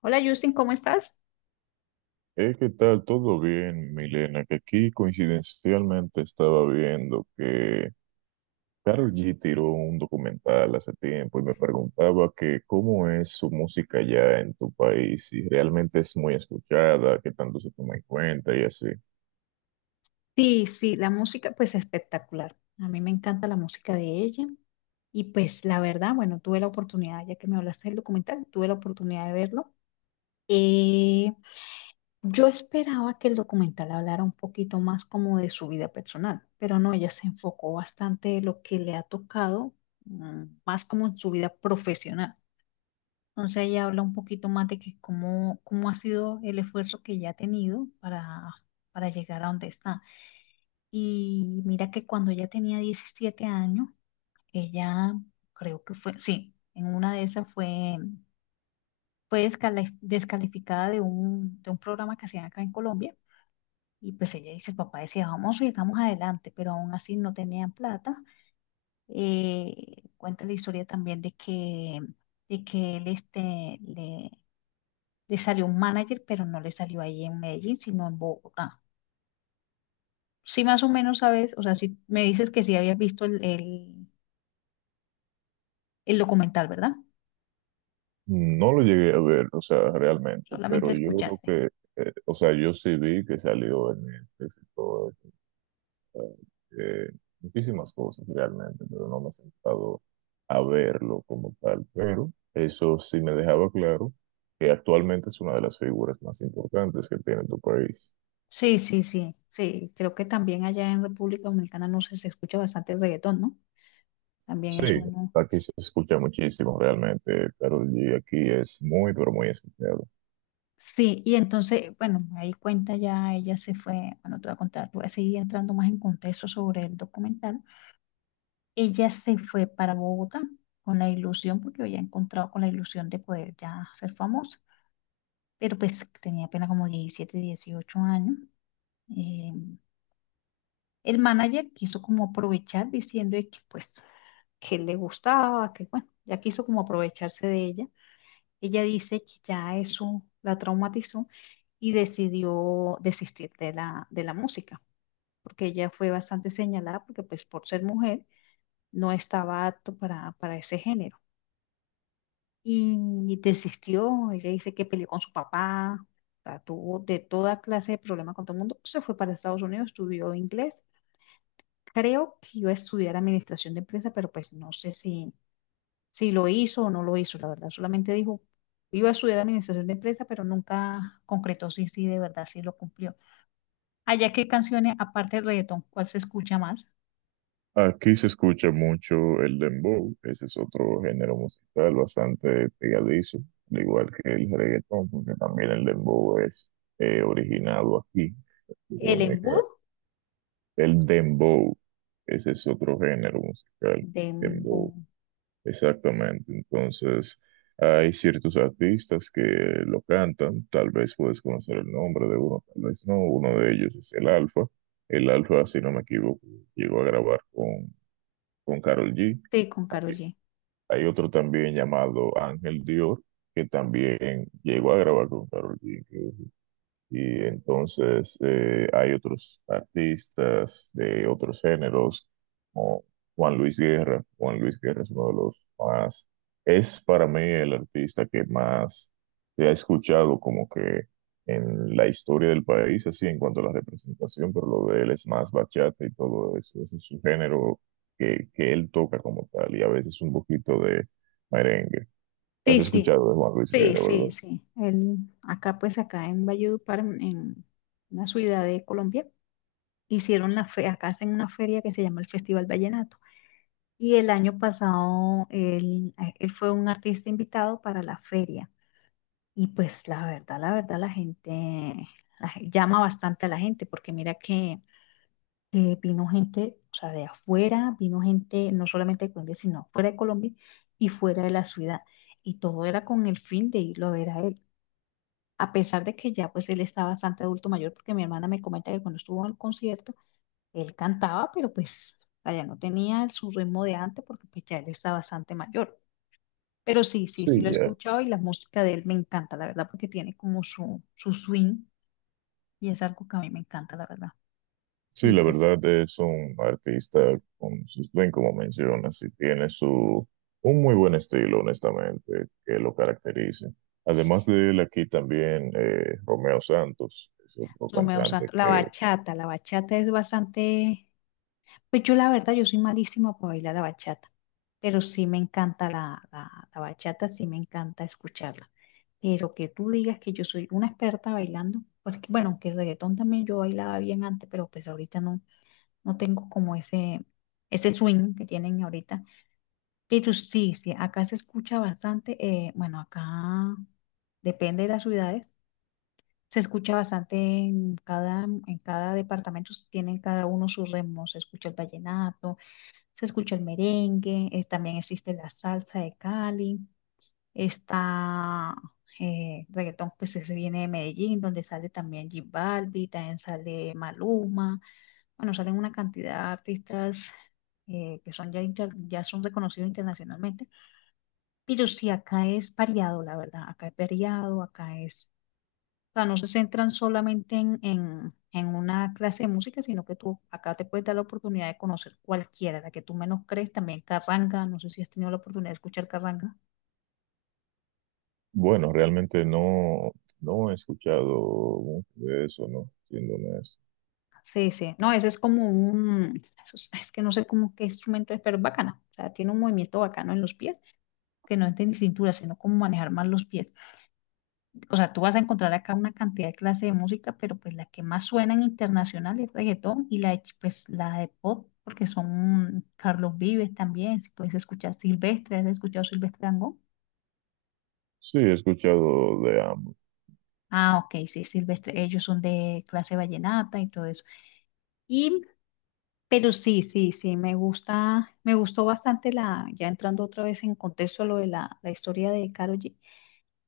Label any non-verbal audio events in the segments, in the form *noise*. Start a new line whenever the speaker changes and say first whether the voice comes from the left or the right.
left: Hola Justin, ¿cómo estás?
right: ¿Qué tal? ¿Todo bien, Milena? Que aquí coincidencialmente estaba viendo que Karol G tiró un documental hace tiempo y me preguntaba que cómo es su música allá en tu país, si realmente es muy escuchada, qué tanto se toma en cuenta y así.
left: Sí, sí, la música pues espectacular. A mí me encanta la música de ella y pues la verdad, bueno, tuve la oportunidad, ya que me hablaste del documental, tuve la oportunidad de verlo. Eh, yo esperaba que el documental hablara un poquito más como de su vida personal, pero no, ella se enfocó bastante de lo que le ha tocado, más como en su vida profesional. Entonces ella habla un poquito más de que cómo ha sido el esfuerzo que ella ha tenido para llegar a donde está. Y mira que cuando ella tenía 17 años, ella creo que fue, sí, en una de esas fue, descalificada de de un programa que hacían acá en Colombia. Y pues ella dice, el papá decía, vamos y vamos adelante, pero aún así no tenían plata. Cuenta la historia también de que él este, le salió un manager, pero no le salió ahí en Medellín, sino en Bogotá. Sí, más o menos sabes, o sea, si me dices que sí habías visto el documental, ¿verdad?
right: No lo llegué a ver, o sea, realmente,
left: Solamente
right: pero yo
left: escuchaste.
right: creo que, o sea, yo sí vi que salió en el eh, muchísimas cosas realmente, pero no me he sentado a verlo como tal. Pero eso sí me dejaba claro que actualmente es una de las figuras más importantes que tiene tu país.
left: Sí, sí, sí, sí. Creo que también allá en República Dominicana no sé, se escucha bastante reggaetón, ¿no? También
right: Sí,
left: es uno.
right: aquí se escucha muchísimo realmente, Karol G aquí es muy, pero muy escuchado.
left: Sí, y entonces, bueno, ahí cuenta ya, ella se fue, bueno, te voy a contar, voy a seguir entrando más en contexto sobre el documental. Ella se fue para Bogotá con la ilusión, porque había encontrado con la ilusión de poder ya ser famosa, pero pues tenía apenas como 17, 18 años. Eh, el manager quiso como aprovechar diciendo de que pues que le gustaba, que bueno, ya quiso como aprovecharse de ella. Ella dice que ya eso la traumatizó y decidió desistir de de la música, porque ella fue bastante señalada, porque pues por ser mujer no estaba apto para ese género. Y desistió, ella dice que peleó con su papá, o sea, tuvo de toda clase de problemas con todo el mundo, se fue para Estados Unidos, estudió inglés. Creo que iba a estudiar administración de empresa, pero pues no sé si lo hizo o no lo hizo, la verdad. Solamente dijo, iba a estudiar administración de empresas, pero nunca concretó si de verdad sí lo cumplió. Allá, ¿qué canciones, aparte del reggaetón, cuál se escucha más?
right: Aquí se escucha mucho el dembow, ese es otro género musical bastante pegadizo, al igual que el reggaetón, porque también el dembow es originado aquí, en República
left: El
right: Dominicana.
left: embudo
right: El dembow, ese es otro género musical,
left: de embudo.
right: dembow, exactamente. Entonces, hay ciertos artistas que lo cantan, tal vez puedes conocer el nombre de uno, tal vez no. Uno de ellos es el Alfa. El Alfa, si no me equivoco, llegó a grabar con Karol G.
left: Sí, con Karol G.
right: Hay otro también llamado Ángel Dior, que también llegó a grabar con Karol G. Y entonces hay otros artistas de otros géneros, como Juan Luis Guerra. Juan Luis Guerra es uno de los más, es para mí el artista que más se ha escuchado como que en la historia del país, así en cuanto a la representación, pero lo de él es más bachata y todo eso. Ese es su género que él toca como tal y a veces un poquito de merengue. ¿Has
left: Sí, sí,
right: escuchado de Juan Luis
left: sí,
right: Guerra,
left: sí,
right: verdad?
left: sí. El, acá, pues, acá en Valledupar, en una ciudad de Colombia, hicieron la fe, acá hacen una feria que se llama el Festival Vallenato. Y el año pasado él fue un artista invitado para la feria. Y pues la verdad, la verdad, la gente llama bastante a la gente, porque mira que vino gente, o sea, de afuera, vino gente no solamente de Colombia, sino fuera de Colombia y fuera de la ciudad. Y todo era con el fin de irlo a ver a él. A pesar de que ya pues él está bastante adulto mayor, porque mi hermana me comenta que cuando estuvo en el concierto, él cantaba, pero pues allá no tenía su ritmo de antes, porque pues ya él está bastante mayor. Pero sí, sí, sí
right: Sí,
left: lo he
right: ya.
left: escuchado y la música de él me encanta, la verdad, porque tiene como su swing y es algo que a mí me encanta, la verdad.
right: Sí,
left: Y
right: la
left: pues,
right: verdad es un artista con sus bien como mencionas, y tiene su un muy buen estilo, honestamente, que lo caracteriza. Además de él, aquí también Romeo Santos, es otro
left: Romeo
right: cantante
left: Santos,
right: que,
left: la bachata es bastante, pues yo la verdad, yo soy malísima para bailar la bachata, pero sí me encanta la bachata, sí me encanta escucharla. Pero que tú digas que yo soy una experta bailando, pues que, bueno, que el reggaetón también yo bailaba bien antes, pero pues ahorita no, no tengo como ese, swing que tienen ahorita. Pero sí, sí, acá se escucha bastante, bueno, acá depende de las ciudades, se escucha bastante en cada departamento, tienen cada uno sus ritmos, se escucha el vallenato, se escucha el merengue, también existe la salsa de Cali, está reggaetón que se viene de Medellín, donde sale también J Balbi, también sale Maluma, bueno, salen una cantidad de artistas que son ya, ya son reconocidos internacionalmente pero sí, acá es variado, la verdad, acá es variado, acá es, o sea, no se centran solamente en una clase de música, sino que tú acá te puedes dar la oportunidad de conocer cualquiera, la que tú menos crees, también Carranga, no sé si has tenido la oportunidad de escuchar Carranga.
right: bueno, realmente no, no he escuchado mucho de eso, ¿no? Siendo honesto.
left: Sí, sí, no, ese es como un, eso es que no sé cómo qué instrumento es, pero es bacana, o sea, tiene un movimiento bacano en los pies, que no es de cintura, sino cómo manejar más los pies. O sea, tú vas a encontrar acá una cantidad de clases de música, pero pues la que más suena internacional es reggaetón y la de, pues, la de pop, porque son Carlos Vives también, si puedes escuchar Silvestre, ¿has escuchado Silvestre Dangond?
right: Sí, he escuchado de ambos.
left: Ah, ok, sí, Silvestre, ellos son de clase vallenata y todo eso. Y, pero sí, sí, sí, me gusta, me gustó bastante la, ya entrando otra vez en contexto a lo de la historia de Karol G,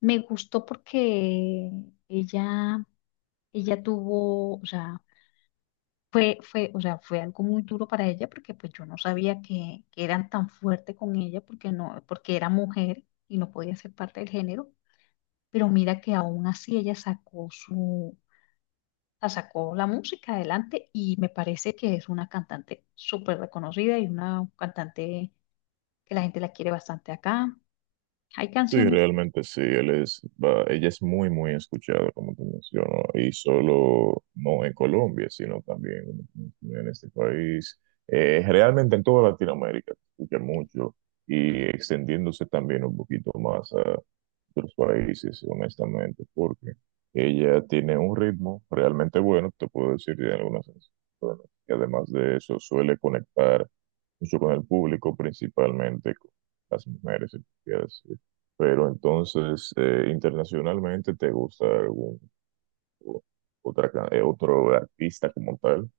left: me gustó porque ella, ella tuvo, o sea, fue, o sea, fue algo muy duro para ella porque pues yo no sabía que eran tan fuertes con ella porque no, porque era mujer y no podía ser parte del género, pero mira que aún así ella sacó su, la sacó la música adelante y me parece que es una cantante súper reconocida y una cantante que la gente la quiere bastante acá. Hay
right: Sí,
left: canciones que.
right: realmente sí, él es, ella es muy, muy escuchada, como te menciono, y solo no en Colombia, sino también como te mencioné, en este país, realmente en toda Latinoamérica, se escucha mucho y extendiéndose también un poquito más a otros países, honestamente, porque ella tiene un ritmo realmente bueno, te puedo decir, de algunas canciones, y además de eso suele conectar mucho con el público, principalmente con las mujeres, se podría decir. Pero entonces, internacionalmente, ¿te gusta algún o- otra, otro artista como tal?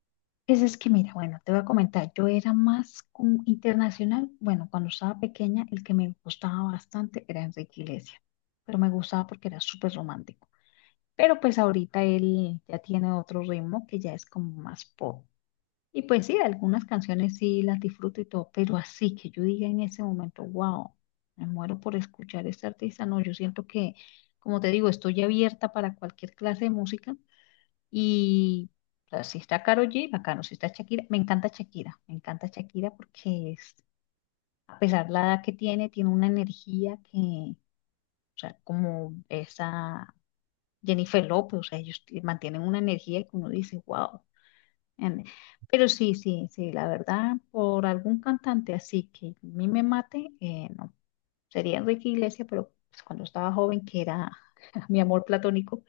left: Pues es que mira, bueno, te voy a comentar, yo era más como internacional, bueno, cuando estaba pequeña el que me gustaba bastante era Enrique Iglesias, pero me gustaba porque era súper romántico, pero pues ahorita él ya tiene otro ritmo que ya es como más pop. Y pues sí, algunas canciones sí las disfruto y todo, pero así que yo diga en ese momento, wow, me muero por escuchar a este artista, no, yo siento que, como te digo, estoy abierta para cualquier clase de música y o sea, si está Karol G, bacano. Si está Shakira, me encanta Shakira. Me encanta Shakira porque es, a pesar de la edad que tiene, tiene una energía que, o sea, como esa Jennifer López, o sea, mantienen una energía que uno dice, wow. Pero sí, sí, sí, la verdad, por algún cantante así que a mí me mate, no. Sería Enrique Iglesias, pero pues, cuando estaba joven, que era *laughs* mi amor platónico.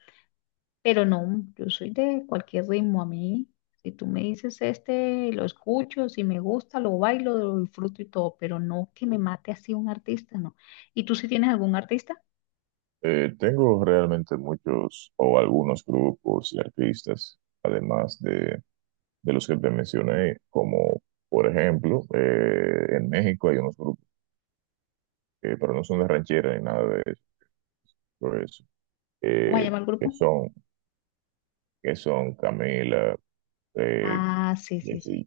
left: Pero no, yo soy de cualquier ritmo a mí. Si tú me dices este, lo escucho, si me gusta, lo bailo, lo disfruto y todo, pero no que me mate así un artista, no. ¿Y tú si tienes algún artista?
right: Tengo realmente muchos o algunos grupos y artistas, además de los que te mencioné, como por ejemplo, en México hay unos grupos que, pero no son de ranchera ni nada de eso, por eso,
left: ¿Cómo se
right: eh,
left: llama el
right: que
left: grupo?
right: son, que son Camila, eh,
left: Ah, sí, sí, sí,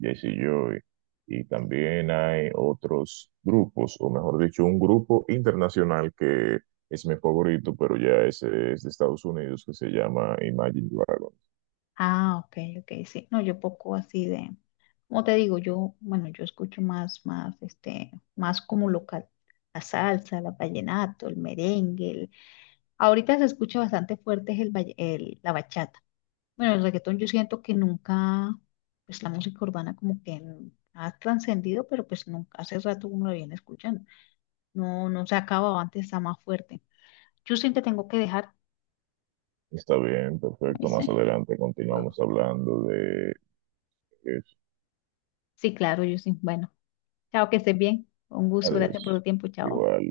right: Jessie Joy y
left: sí.
right: también hay otros grupos, o mejor dicho, un grupo internacional que es mi favorito, pero ya ese es de Estados Unidos, que se llama Imagine Dragons.
left: Ah, ok, ok, sí. No, yo poco así de, como te digo, yo, bueno, yo escucho más, más como local. La salsa, la vallenato, el merengue. Ahorita se escucha bastante fuerte es la bachata. Bueno, el reggaetón yo siento que nunca, pues la música urbana como que ha trascendido, pero pues nunca, hace rato uno la viene escuchando. No, no se ha acabado, antes está más fuerte. Justin, te tengo que dejar,
right: Está bien, perfecto. Más
left: ¿viste?
right: adelante continuamos
left: Bueno,
right: hablando de eso.
left: sí, claro, Justin. Bueno, chao, que estés bien. Un gusto, gracias por
right: Adiós.
left: tu tiempo, chao.
right: Igual.